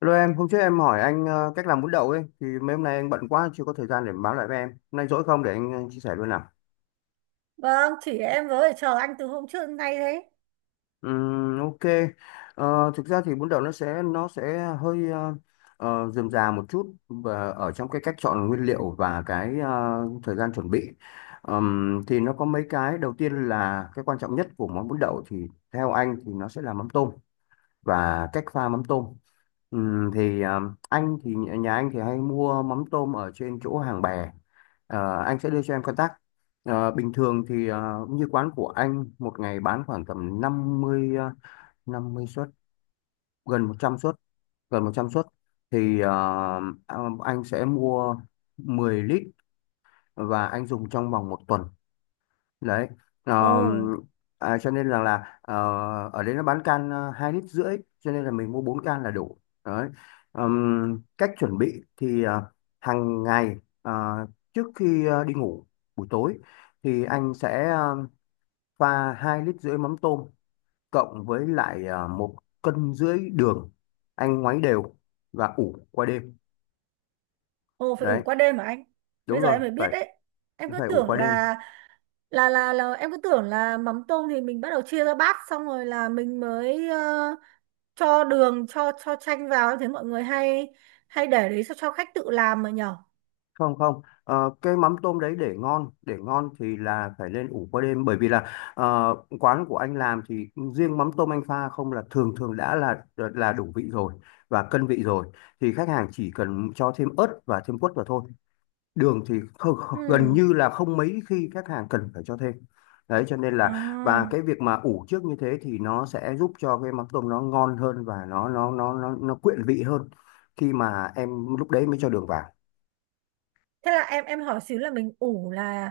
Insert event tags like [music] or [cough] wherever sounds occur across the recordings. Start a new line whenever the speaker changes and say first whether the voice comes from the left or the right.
left: Hello em, hôm trước em hỏi anh cách làm bún đậu ấy, thì mấy hôm nay anh bận quá chưa có thời gian để báo lại với em. Hôm nay rỗi không để anh chia sẻ luôn nào.
right: Vâng, chỉ em với chờ anh từ hôm trước đến nay đấy.
left: Ok. Thực ra thì bún đậu nó sẽ hơi rườm rà một chút, và ở trong cái cách chọn nguyên liệu và cái thời gian chuẩn bị. Thì nó có mấy cái đầu tiên là cái quan trọng nhất của món bún đậu thì theo anh thì nó sẽ là mắm tôm. Và cách pha mắm tôm. Thì à, anh thì nhà Nhà anh thì hay mua mắm tôm ở trên chỗ Hàng Bè. Anh sẽ đưa cho em contact. Bình thường thì như quán của anh một ngày bán khoảng tầm 50 50 suất, gần 100 suất, gần 100 suất thì à, anh sẽ mua 10 lít và anh dùng trong vòng một tuần. Đấy. Ờ,
right: Ồ,
left: cho nên rằng là ở đây nó bán can 2,5 lít, cho nên là mình mua 4 can là đủ. Đấy. Cách chuẩn bị thì hàng ngày, trước khi đi ngủ buổi tối, thì anh sẽ pha 2,5 lít mắm tôm, cộng với lại 1,5 cân đường, anh ngoáy đều và ủ qua đêm.
right: ồ phải
left: Đấy.
right: ủ qua đêm mà anh. Bây
left: Đúng
right: giờ
left: rồi,
right: em mới
left: phải
right: biết đấy. Em cứ
left: phải ủ
right: tưởng
left: qua đêm.
right: là em cứ tưởng là mắm tôm thì mình bắt đầu chia ra bát xong rồi là mình mới cho đường cho chanh vào, em thấy mọi người hay hay để đấy cho khách tự làm mà nhở.
left: Không, không. Ờ, cái mắm tôm đấy, để ngon, để ngon thì là phải lên ủ qua đêm, bởi vì là, ờ, quán của anh làm thì riêng mắm tôm anh pha không là thường thường đã là đủ vị rồi, và cân vị rồi. Thì khách hàng chỉ cần cho thêm ớt và thêm quất vào thôi. Đường thì không, không- gần
right: Ừ.
left: như là không mấy khi khách hàng cần phải cho thêm. Đấy cho nên là, và
right: À.
left: cái việc mà ủ trước như thế thì nó sẽ giúp cho cái mắm tôm nó ngon hơn, và nó quyện vị hơn khi mà em, lúc đấy mới cho đường vào.
right: Thế là em hỏi xíu là mình ủ là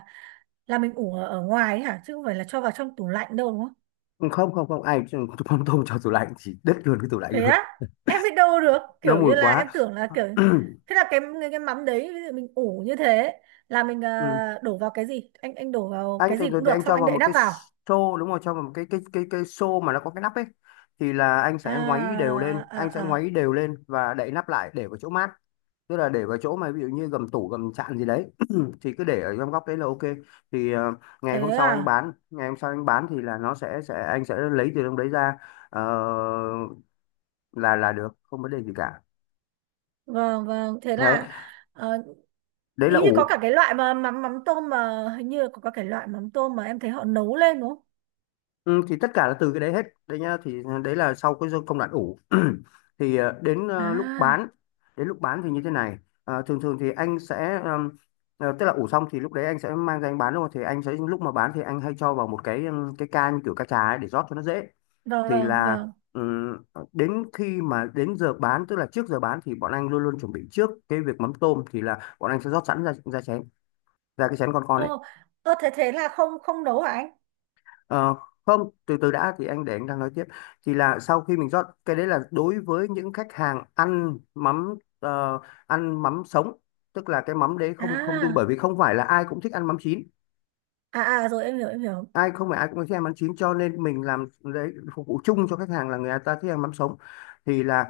right: mình ủ ở, ở ngoài ấy hả, chứ không phải là cho vào trong tủ lạnh đâu đúng không?
left: Không, không, không ai cũng không tôm cho tủ lạnh, chỉ đứt luôn cái tủ lạnh
right: Thế
left: luôn.
right: á, em biết đâu được,
left: Nó
right: kiểu
left: mùi
right: như là
left: quá.
right: em tưởng là kiểu
left: [clears throat]
right: thế. Là cái cái mắm đấy ví dụ mình ủ như thế là mình
left: Ừ.
right: đổ vào cái gì, anh đổ vào
left: Anh
right: cái
left: thường
right: gì
left: thường
right: cũng
left: thì
right: được
left: anh
right: xong
left: cho
right: anh
left: vào
right: đậy
left: một
right: nắp
left: cái
right: vào.
left: xô, đúng không, cho vào một cái xô mà nó có cái nắp ấy. Thì là anh
right: À,
left: sẽ ngoáy đều lên
right: à,
left: anh sẽ
right: à.
left: ngoáy
right: À.
left: đều lên và đậy nắp lại để vào chỗ mát. Tức là để vào chỗ mà ví dụ như gầm tủ gầm chạn gì đấy. [clears throat] Thì cứ để ở trong góc đấy là ok. Thì
right: Thế à.
left: ngày hôm sau anh bán thì là nó sẽ anh sẽ lấy từ trong đấy ra. ờ, là được, không vấn đề gì cả.
right: Vâng vâng, thế
left: Đấy.
right: là ờ,
left: Đấy là
right: ý như có
left: ủ.
right: cả cái loại mà mắm mắm tôm mà, hình như có cả cái loại mắm tôm mà em thấy họ nấu lên đúng không?
left: Ừ, thì tất cả là từ cái đấy hết đấy nhá, thì đấy là sau cái công đoạn ủ. [clears throat] Thì đến lúc
right: À
left: bán. Đến lúc bán thì như thế này. Thường thường thì anh sẽ tức là ủ xong thì lúc đấy anh sẽ mang ra anh bán luôn, thì anh sẽ lúc mà bán thì anh hay cho vào một cái, cái ca như kiểu ca trà ấy, để rót cho nó dễ.
right: vâng
left: Thì
right: vâng
left: là,
right: vâng.
left: ừm, đến khi mà đến giờ bán, tức là trước giờ bán thì bọn anh luôn luôn chuẩn bị trước cái việc mắm tôm, thì là bọn anh sẽ rót sẵn ra ra chén, ra cái chén con ấy.
right: Ơ, ơ thế thế là không, không nấu hả anh?
left: Ờ, Không, từ từ đã, thì anh để anh đang nói tiếp. Thì là sau khi mình rót cái đấy là đối với những khách hàng ăn mắm, ăn mắm sống. Tức là cái mắm đấy không không đun, bởi
right: À
left: vì không phải là ai cũng thích ăn mắm chín.
right: à à, rồi em hiểu em hiểu.
left: Không phải ai cũng thích ăn mắm chín, cho nên mình làm đấy phục vụ chung cho khách hàng là người ta thích ăn mắm sống. Thì là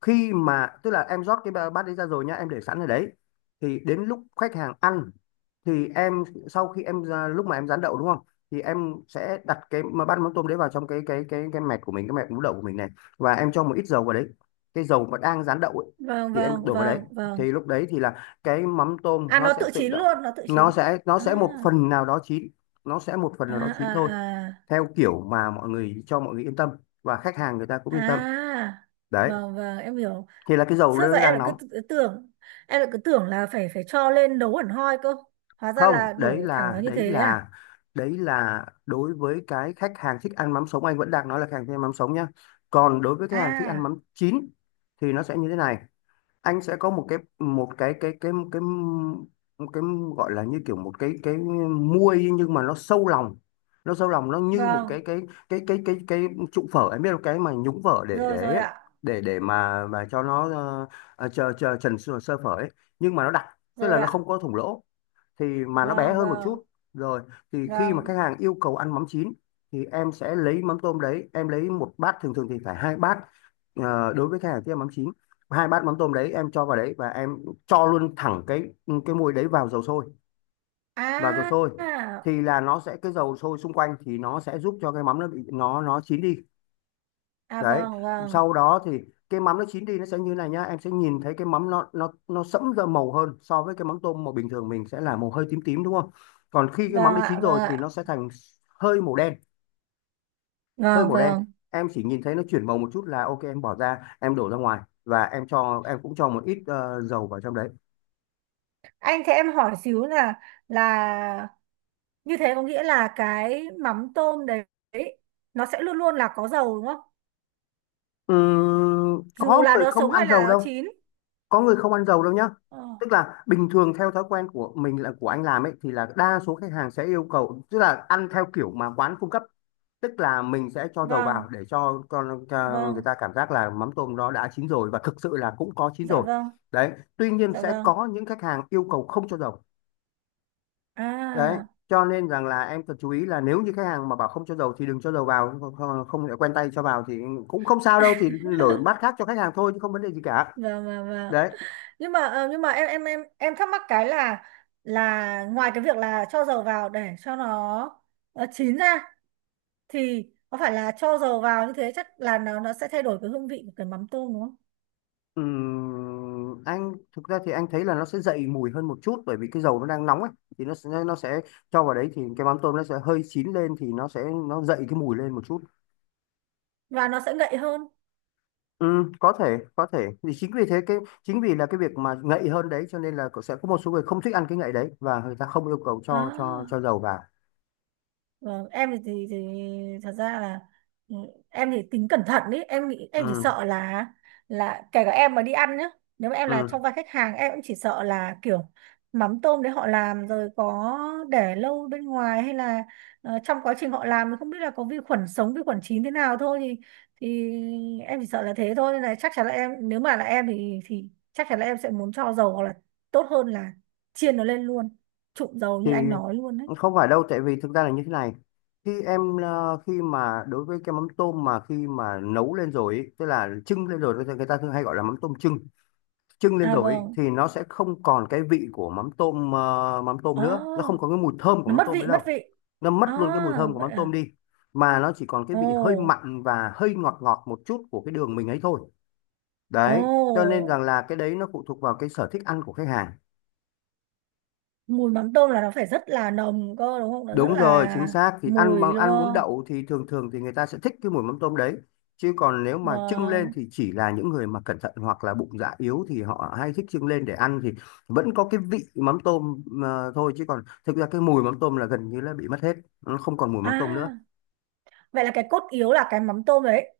left: khi mà tức là em rót cái bát đấy ra rồi nhá, em để sẵn ở đấy. Thì đến lúc khách hàng ăn, thì em sau khi em lúc mà em rán đậu, đúng không, thì em sẽ đặt cái mà bát mắm tôm đấy vào trong cái mẹt của mình, cái mẹt mú đậu của mình này, và em cho một ít dầu vào đấy. Cái dầu mà đang rán đậu ấy,
right: Vâng
left: thì em
right: vâng
left: đổ vào đấy.
right: vâng
left: Thì
right: vâng.
left: lúc đấy thì là cái mắm tôm
right: À
left: nó
right: nó
left: sẽ
right: tự
left: tự
right: chín
left: động,
right: luôn, nó tự
left: nó
right: chín.
left: sẽ nó
right: À
left: sẽ một phần nào đó chín. Nó sẽ một phần
right: à
left: nào đó chín
right: à
left: thôi,
right: à.
left: theo kiểu mà mọi người, cho mọi người yên tâm, và khách hàng người ta cũng yên tâm.
right: À
left: Đấy.
right: vâng vâng, em hiểu.
left: Thì là cái dầu
right: Trước giờ
left: nó
right: em
left: đang
right: lại cứ
left: nóng.
right: tưởng, em lại cứ tưởng là phải phải cho lên nấu hẳn hoi cơ. Hóa ra
left: Không,
right: là đổ thẳng vào như thế à.
left: đấy là đối với cái khách hàng thích ăn mắm sống, anh vẫn đang nói là khách hàng thích ăn mắm sống nhá. Còn đối với khách hàng thích ăn
right: À
left: mắm chín thì nó sẽ như thế này. Anh sẽ có một cái một cái gọi là như kiểu một cái muôi nhưng mà nó sâu lòng. Nó như một
right: vâng.
left: cái cái cái cái cái cái trụ phở, em biết là cái mà nhúng phở để
right: Rồi
left: để
right: rồi
left: ấy,
right: ạ.
left: để mà cho nó chờ chờ trần sơ sơ phở ấy, nhưng mà nó đặc, tức
right: Rồi
left: là nó
right: ạ.
left: không có thủng lỗ, thì mà nó bé
right: Vâng
left: hơn một
right: vâng
left: chút. Rồi. Thì khi mà khách
right: vâng.
left: hàng yêu cầu ăn mắm chín thì em sẽ lấy mắm tôm đấy, em lấy một bát, thường thường thì phải hai bát, đối với khách hàng kia mắm chín, hai bát mắm tôm đấy em cho vào đấy và em cho luôn thẳng cái muối đấy vào dầu sôi, vào dầu
right: À
left: sôi.
right: à
left: Thì là nó sẽ, cái dầu sôi xung quanh thì nó sẽ giúp cho cái mắm nó bị nó chín đi.
right: à,
left: Đấy.
right: vâng vâng.
left: Sau đó thì cái mắm nó chín đi, nó sẽ như này nhá, em sẽ nhìn thấy cái mắm nó sẫm ra màu hơn so với cái mắm tôm mà bình thường mình sẽ là màu hơi tím tím, đúng không. Còn khi cái mắm
right: Vâng
left: đã chín
right: ạ. Vâng
left: rồi thì nó
right: ạ.
left: sẽ thành hơi màu đen, hơi
right: Vâng
left: màu đen.
right: vâng.
left: Em chỉ nhìn thấy nó chuyển màu một chút là ok, em bỏ ra, em đổ ra ngoài, và em cho em cũng cho một ít dầu vào trong đấy.
right: Anh, thế em hỏi xíu là như thế có nghĩa là cái mắm tôm đấy nó sẽ luôn luôn là có dầu đúng không? Dù
left: Có
right: là
left: người
right: nó
left: không
right: sống
left: ăn
right: hay
left: dầu
right: là nó
left: đâu.
right: chín.
left: Có người không ăn dầu đâu nhá.
right: Ờ,
left: Tức là bình thường theo thói quen của mình, là của anh làm ấy, thì là đa số khách hàng sẽ yêu cầu, tức là ăn theo kiểu mà quán cung cấp. Tức là mình sẽ cho dầu
right: vâng,
left: vào để cho người
right: vâng,
left: ta cảm giác là mắm tôm nó đã chín rồi, và thực sự là cũng có chín
right: dạ
left: rồi.
right: vâng,
left: Đấy. Tuy nhiên
right: dạ
left: sẽ
right: vâng.
left: có những khách hàng yêu cầu không cho dầu. Đấy.
right: À,
left: Cho nên rằng là em cần chú ý là, nếu như khách hàng mà bảo không cho dầu thì đừng cho dầu vào, không, không lại quen tay cho vào thì cũng không sao đâu, thì đổi bát khác cho khách hàng thôi chứ không vấn đề gì cả.
right: vâng vâng vâng.
left: Đấy.
right: Nhưng mà nhưng mà em thắc mắc cái là ngoài cái việc là cho dầu vào để cho nó chín ra, thì có phải là cho dầu vào như thế chắc là nó sẽ thay đổi cái hương vị của cái mắm tôm đúng không?
left: Anh thực ra thì anh thấy là nó sẽ dậy mùi hơn một chút, bởi vì cái dầu nó đang nóng ấy, thì nó sẽ cho vào đấy thì cái mắm tôm nó sẽ hơi chín lên, thì nó sẽ, nó dậy cái mùi lên một chút.
right: Và nó sẽ ngậy hơn.
left: Có thể, có thể thì chính vì thế chính vì là cái việc mà ngậy hơn đấy cho nên là, sẽ có một số người không thích ăn cái ngậy đấy, và người ta không yêu cầu cho
right: À.
left: dầu vào.
right: Vâng, em thì, thì thật ra là, ừ, em thì tính cẩn thận ý, em nghĩ em chỉ
left: Ừm,
right: sợ là kể cả em mà đi ăn nhá, nếu mà em là trong
left: ừm.
right: vai khách hàng em cũng chỉ sợ là kiểu mắm tôm đấy họ làm rồi có để lâu bên ngoài, hay là trong quá trình họ làm thì không biết là có vi khuẩn sống vi khuẩn chín thế nào thôi, thì em chỉ sợ là thế thôi, nên là chắc chắn là em, nếu mà là em thì chắc chắn là em sẽ muốn cho dầu, hoặc là tốt hơn là chiên nó lên luôn, trụng dầu
left: Thì
right: như anh nói luôn đấy.
left: không phải đâu, tại vì thực ra là như thế này. Khi mà đối với cái mắm tôm mà khi mà nấu lên rồi ý, tức là trưng lên rồi người ta thường hay gọi là mắm tôm trưng, trưng lên
right: À
left: rồi ý,
right: vâng.
left: thì nó sẽ không còn cái vị của mắm tôm mắm tôm
right: Ồ,
left: nữa, nó không có cái mùi thơm của
right: nó
left: mắm
right: mất
left: tôm nữa
right: vị, mất
left: đâu.
right: vị.
left: Nó mất
right: À,
left: luôn cái mùi thơm của
right: vậy
left: mắm
right: à.
left: tôm đi, mà nó chỉ còn cái vị hơi
right: Ồ,
left: mặn và hơi ngọt ngọt một chút của cái đường mình ấy thôi.
right: ồ,
left: Đấy, cho nên rằng là cái đấy nó phụ thuộc vào cái sở thích ăn của khách hàng.
right: mùi mắm tôm là nó phải rất là nồng cơ đúng không? Nó rất
left: Đúng rồi, chính
right: là
left: xác thì ăn
right: mùi
left: bằng
right: luôn
left: ăn bún
right: cơ.
left: đậu thì thường thường thì người ta sẽ thích cái mùi mắm tôm đấy. Chứ còn nếu mà trưng lên
right: Vâng.
left: thì chỉ là những người mà cẩn thận hoặc là bụng dạ yếu thì họ hay thích trưng lên để ăn thì vẫn có cái vị mắm tôm thôi, chứ còn thực ra cái mùi mắm tôm là gần như là bị mất hết, nó không còn mùi mắm tôm nữa.
right: À, vậy là cái cốt yếu là cái mắm tôm đấy.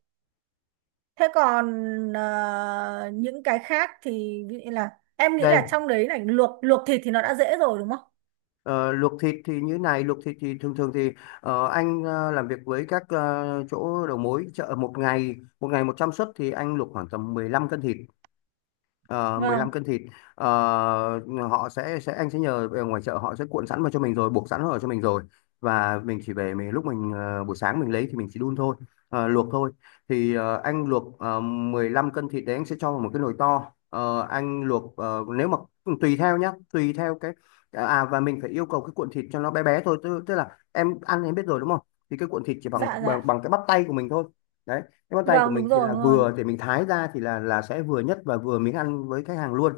right: Thế còn những cái khác thì ví dụ như là em nghĩ là
left: Đây,
right: trong đấy này, luộc luộc thịt thì nó đã dễ rồi đúng không?
left: ờ, luộc thịt thì như này, luộc thịt thì thường thường thì anh làm việc với các chỗ đầu mối chợ một ngày, một ngày 100 suất thì anh luộc khoảng tầm 15 cân thịt. ờ,
right: Vâng,
left: 15 cân thịt. Ờ, họ sẽ anh sẽ nhờ ở ngoài chợ, họ sẽ cuộn sẵn vào cho mình rồi, buộc sẵn vào cho mình rồi, và mình chỉ về mình lúc mình buổi sáng mình lấy thì mình chỉ đun thôi, luộc thôi. Thì anh luộc 15 cân thịt đấy, anh sẽ cho vào một cái nồi to. Ờ, anh luộc nếu mà tùy theo nhá, tùy theo cái và mình phải yêu cầu cái cuộn thịt cho nó bé bé thôi, tức là em ăn em biết rồi đúng không? Thì cái cuộn thịt chỉ bằng
right: dạ
left: bằng,
right: dạ.
left: bằng cái bắp tay của mình thôi. Đấy, cái bắp tay của
right: Vâng,
left: mình
right: đúng
left: thì
right: rồi,
left: là
right: đúng rồi.
left: vừa để mình thái ra thì là sẽ vừa nhất và vừa miếng ăn với khách hàng luôn.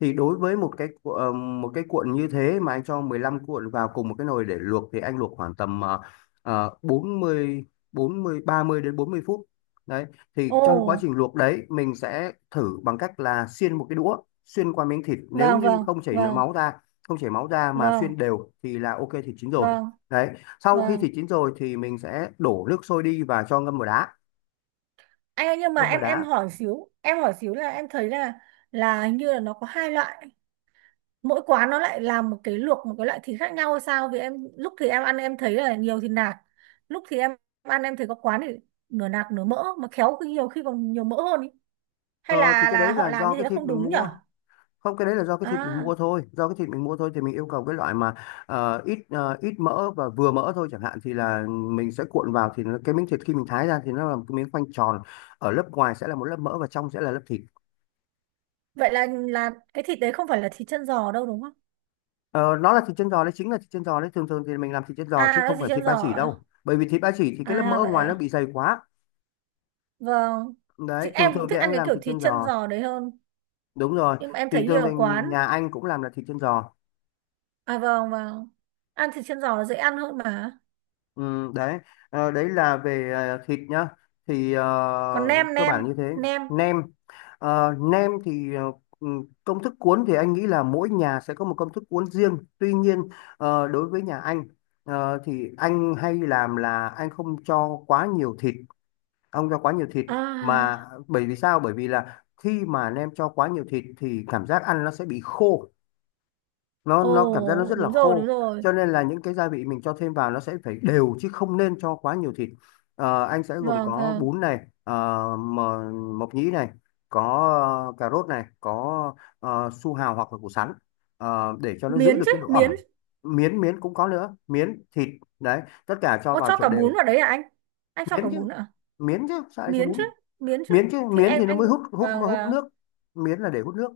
left: Thì đối với một cái cuộn như thế mà anh cho 15 cuộn vào cùng một cái nồi để luộc thì anh luộc khoảng tầm 40 40 30 đến 40 phút Đấy, thì
right: Ồ,
left: trong quá trình luộc đấy mình sẽ thử bằng cách là xiên một cái đũa xuyên qua miếng thịt, nếu
right: vâng,
left: như
right: vâng,
left: không chảy nước
right: vâng,
left: máu ra, không chảy máu ra mà xuyên
right: vâng,
left: đều thì là ok, thịt chín rồi.
right: vâng,
left: Đấy, sau khi
right: vâng.
left: thịt chín rồi thì mình sẽ đổ nước sôi đi và cho ngâm vào đá.
right: Anh ơi, nhưng mà
left: Ngâm vào
right: em
left: đá.
right: hỏi xíu, là em thấy là hình như là nó có hai loại, mỗi quán nó lại làm một cái, luộc một cái loại thịt khác nhau hay sao, vì em lúc thì em ăn em thấy là nhiều thịt nạc, lúc thì em ăn em thấy có quán thì nửa nạc nửa mỡ, mà khéo khi nhiều khi còn nhiều mỡ hơn ý. Hay
left: Ờ, thì
right: là
left: cái đấy
right: họ
left: là
right: làm
left: do
right: như thế
left: cái
right: là
left: thịt
right: không
left: mình
right: đúng nhở?
left: mua, không, cái đấy là do cái thịt mình
right: À
left: mua thôi, do cái thịt mình mua thôi, thì mình yêu cầu cái loại mà ít ít mỡ và vừa mỡ thôi chẳng hạn, thì là mình sẽ cuộn vào thì nó, cái miếng thịt khi mình thái ra thì nó là một cái miếng khoanh tròn, ở lớp ngoài sẽ là một lớp mỡ và trong sẽ là lớp thịt.
right: vậy là cái thịt đấy không phải là thịt chân giò đâu đúng không?
left: Ờ, nó là thịt chân giò đấy, chính là thịt chân giò đấy, thường thường thì mình làm thịt chân
right: À
left: giò chứ
right: nó là
left: không
right: thịt
left: phải thịt
right: chân
left: ba
right: giò
left: chỉ
right: à.
left: đâu, bởi vì thịt ba chỉ thì cái lớp mỡ
right: À,
left: ở
right: vậy
left: ngoài nó
right: à.
left: bị dày quá.
right: Vâng. Chị
left: Đấy, thường
right: em cũng
left: thường thì
right: thích ăn
left: anh
right: cái
left: làm
right: kiểu
left: thịt
right: thịt
left: chân
right: chân
left: giò.
right: giò đấy hơn,
left: Đúng rồi,
right: nhưng mà em
left: thì
right: thấy
left: thường
right: nhiều quán.
left: thường nhà anh cũng làm là thịt chân giò.
right: À vâng vâng. Ăn thịt chân giò là dễ ăn hơn mà.
left: Ừ, đấy. Đấy là về thịt nhá, thì
right: Còn nem,
left: cơ bản như thế.
right: nem.
left: Nem. Nem thì ừ, công thức cuốn thì anh nghĩ là mỗi nhà sẽ có một công thức cuốn riêng, tuy nhiên đối với nhà anh, thì anh hay làm là anh không cho quá nhiều thịt, không cho quá nhiều thịt. Mà
right: À.
left: bởi vì sao? Bởi vì là khi mà nem cho quá nhiều thịt thì cảm giác ăn nó sẽ bị khô, nó
right: Ồ
left: nó cảm giác nó rất là
right: đúng rồi đúng
left: khô.
right: rồi.
left: Cho nên là những cái gia vị mình cho thêm vào nó sẽ phải đều, chứ không nên cho quá nhiều thịt. Ờ, anh sẽ gồm
right: Vâng
left: có
right: vâng.
left: bún này, ờ, mờ- mộc nhĩ này, có cà rốt này, có su hào hoặc là củ sắn, để cho nó giữ
right: Miến
left: được
right: chứ,
left: cái độ
right: miến.
left: ẩm. Miến miến cũng có nữa, miến thịt. Đấy, tất cả cho
right: Ô
left: vào
right: cho cả
left: trộn đều.
right: bún vào đấy à anh? Anh cho cả
left: Miến chứ,
right: bún à?
left: miến chứ, sao lại cho
right: Miến chứ,
left: bún?
right: miến chứ.
left: Miến chứ
right: Thì
left: miến
right: em
left: thì nó
right: anh,
left: mới hút hút
right: vâng
left: hút
right: vâng
left: nước. Miến là để hút nước.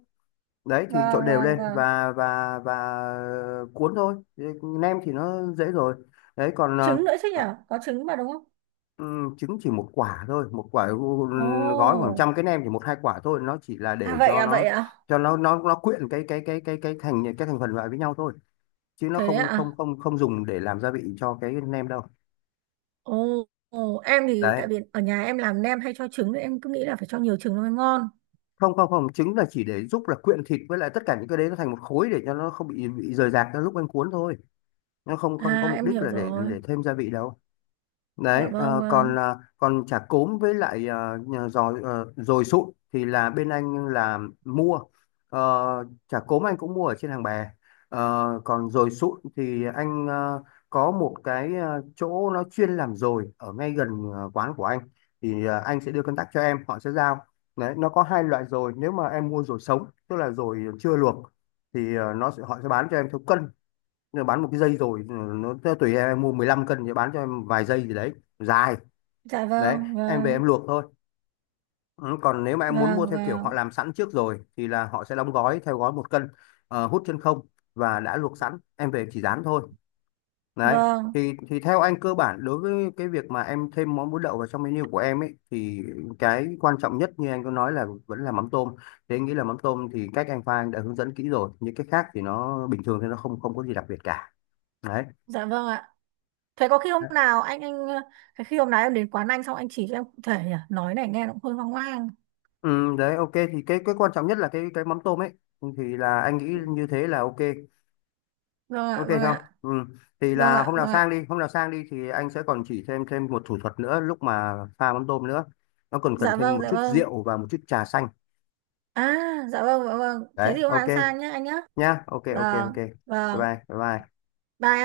left: Đấy, thì trộn
right: vâng
left: đều
right: vâng
left: lên
right: vâng.
left: và cuốn thôi. Thế, nem thì nó dễ rồi. Đấy, còn
right: Trứng nữa chứ nhỉ?
left: ờ,
right: Có trứng mà đúng không?
left: trứng chỉ một quả thôi, một quả.
right: Ồ.
left: Gói khoảng trăm cái nem thì một hai quả thôi, nó chỉ là
right: À
left: để
right: vậy
left: cho
right: à vậy
left: nó,
right: à?
left: cho nó nó quyện cái thành cái thành phần lại với nhau thôi, chứ nó
right: Thế
left: không không
right: à?
left: không không dùng để làm gia vị cho cái nem đâu.
right: Ồ. Ồ, em thì
left: Đấy,
right: tại vì ở nhà em làm nem hay cho trứng nên em cứ nghĩ là phải cho nhiều trứng nó mới ngon.
left: không không không trứng là chỉ để giúp là quyện thịt với lại tất cả những cái đấy nó thành một khối, để cho nó không bị rời rạc ra lúc anh cuốn thôi. Nó không không có
right: À
left: mục
right: em
left: đích
right: hiểu
left: là để
right: rồi.
left: để thêm gia vị đâu.
right: Dạ
left: Đấy,
right: vâng vâng.
left: còn còn chả cốm với lại giò, dồi sụn thì là bên anh là mua chả cốm anh cũng mua ở trên hàng bè. Ờ, còn dồi sụn thì anh có một cái chỗ nó chuyên làm dồi ở ngay gần quán của anh, thì anh sẽ đưa contact cho em, họ sẽ giao. Đấy, nó có hai loại dồi, nếu mà em mua dồi sống tức là dồi chưa luộc thì nó sẽ họ sẽ bán cho em theo cân. Nó bán một cái dây rồi nó tùy em mua 15 cân thì bán cho em vài dây gì đấy, dài.
right: Dạ
left: Đấy,
right: vâng,
left: em về
right: vâng,
left: em luộc thôi. Ừ, còn nếu mà em muốn mua
right: vâng,
left: theo kiểu họ
right: vâng,
left: làm sẵn trước rồi thì là họ sẽ đóng gói theo gói một cân, hút chân không, và đã luộc sẵn em về chỉ rán thôi. Đấy,
right: vâng,
left: thì theo anh cơ bản đối với cái việc mà em thêm món bún đậu vào trong menu của em ấy thì cái quan trọng nhất như anh có nói là vẫn là mắm tôm. Thế anh nghĩ là mắm tôm thì cách anh pha anh đã hướng dẫn kỹ rồi, những cái khác thì nó bình thường thì nó không không có gì đặc biệt cả. Đấy.
right: dạ vâng ạ. Thế có khi hôm nào anh thế khi hôm nào em đến quán anh xong anh chỉ cho em cụ thể nhỉ? Nói này nghe nó cũng hơi hoang hoang.
left: Ừ, Đấy ok, thì cái quan trọng nhất là cái mắm tôm ấy. Ừ, thì là anh nghĩ như thế là ok.
right: Vâng ạ,
left: Ok
right: vâng
left: không?
right: ạ,
left: Ừ. Thì
right: vâng
left: là
right: ạ,
left: hôm nào
right: vâng
left: sang
right: ạ.
left: đi, hôm nào sang đi thì anh sẽ còn chỉ thêm thêm một thủ thuật nữa lúc mà pha mắm tôm nữa. Nó còn cần
right: Dạ
left: thêm
right: vâng,
left: một
right: dạ
left: chút
right: vâng.
left: rượu và một chút trà xanh.
right: À, dạ vâng, dạ vâng. Thế
left: Đấy,
right: thì hôm
left: ok
right: nào em sang nhé anh nhé.
left: nhá. Ok, ok, ok,
right: Vâng,
left: bye.
right: vâng.
left: Bye bye. Bye.
right: Bye.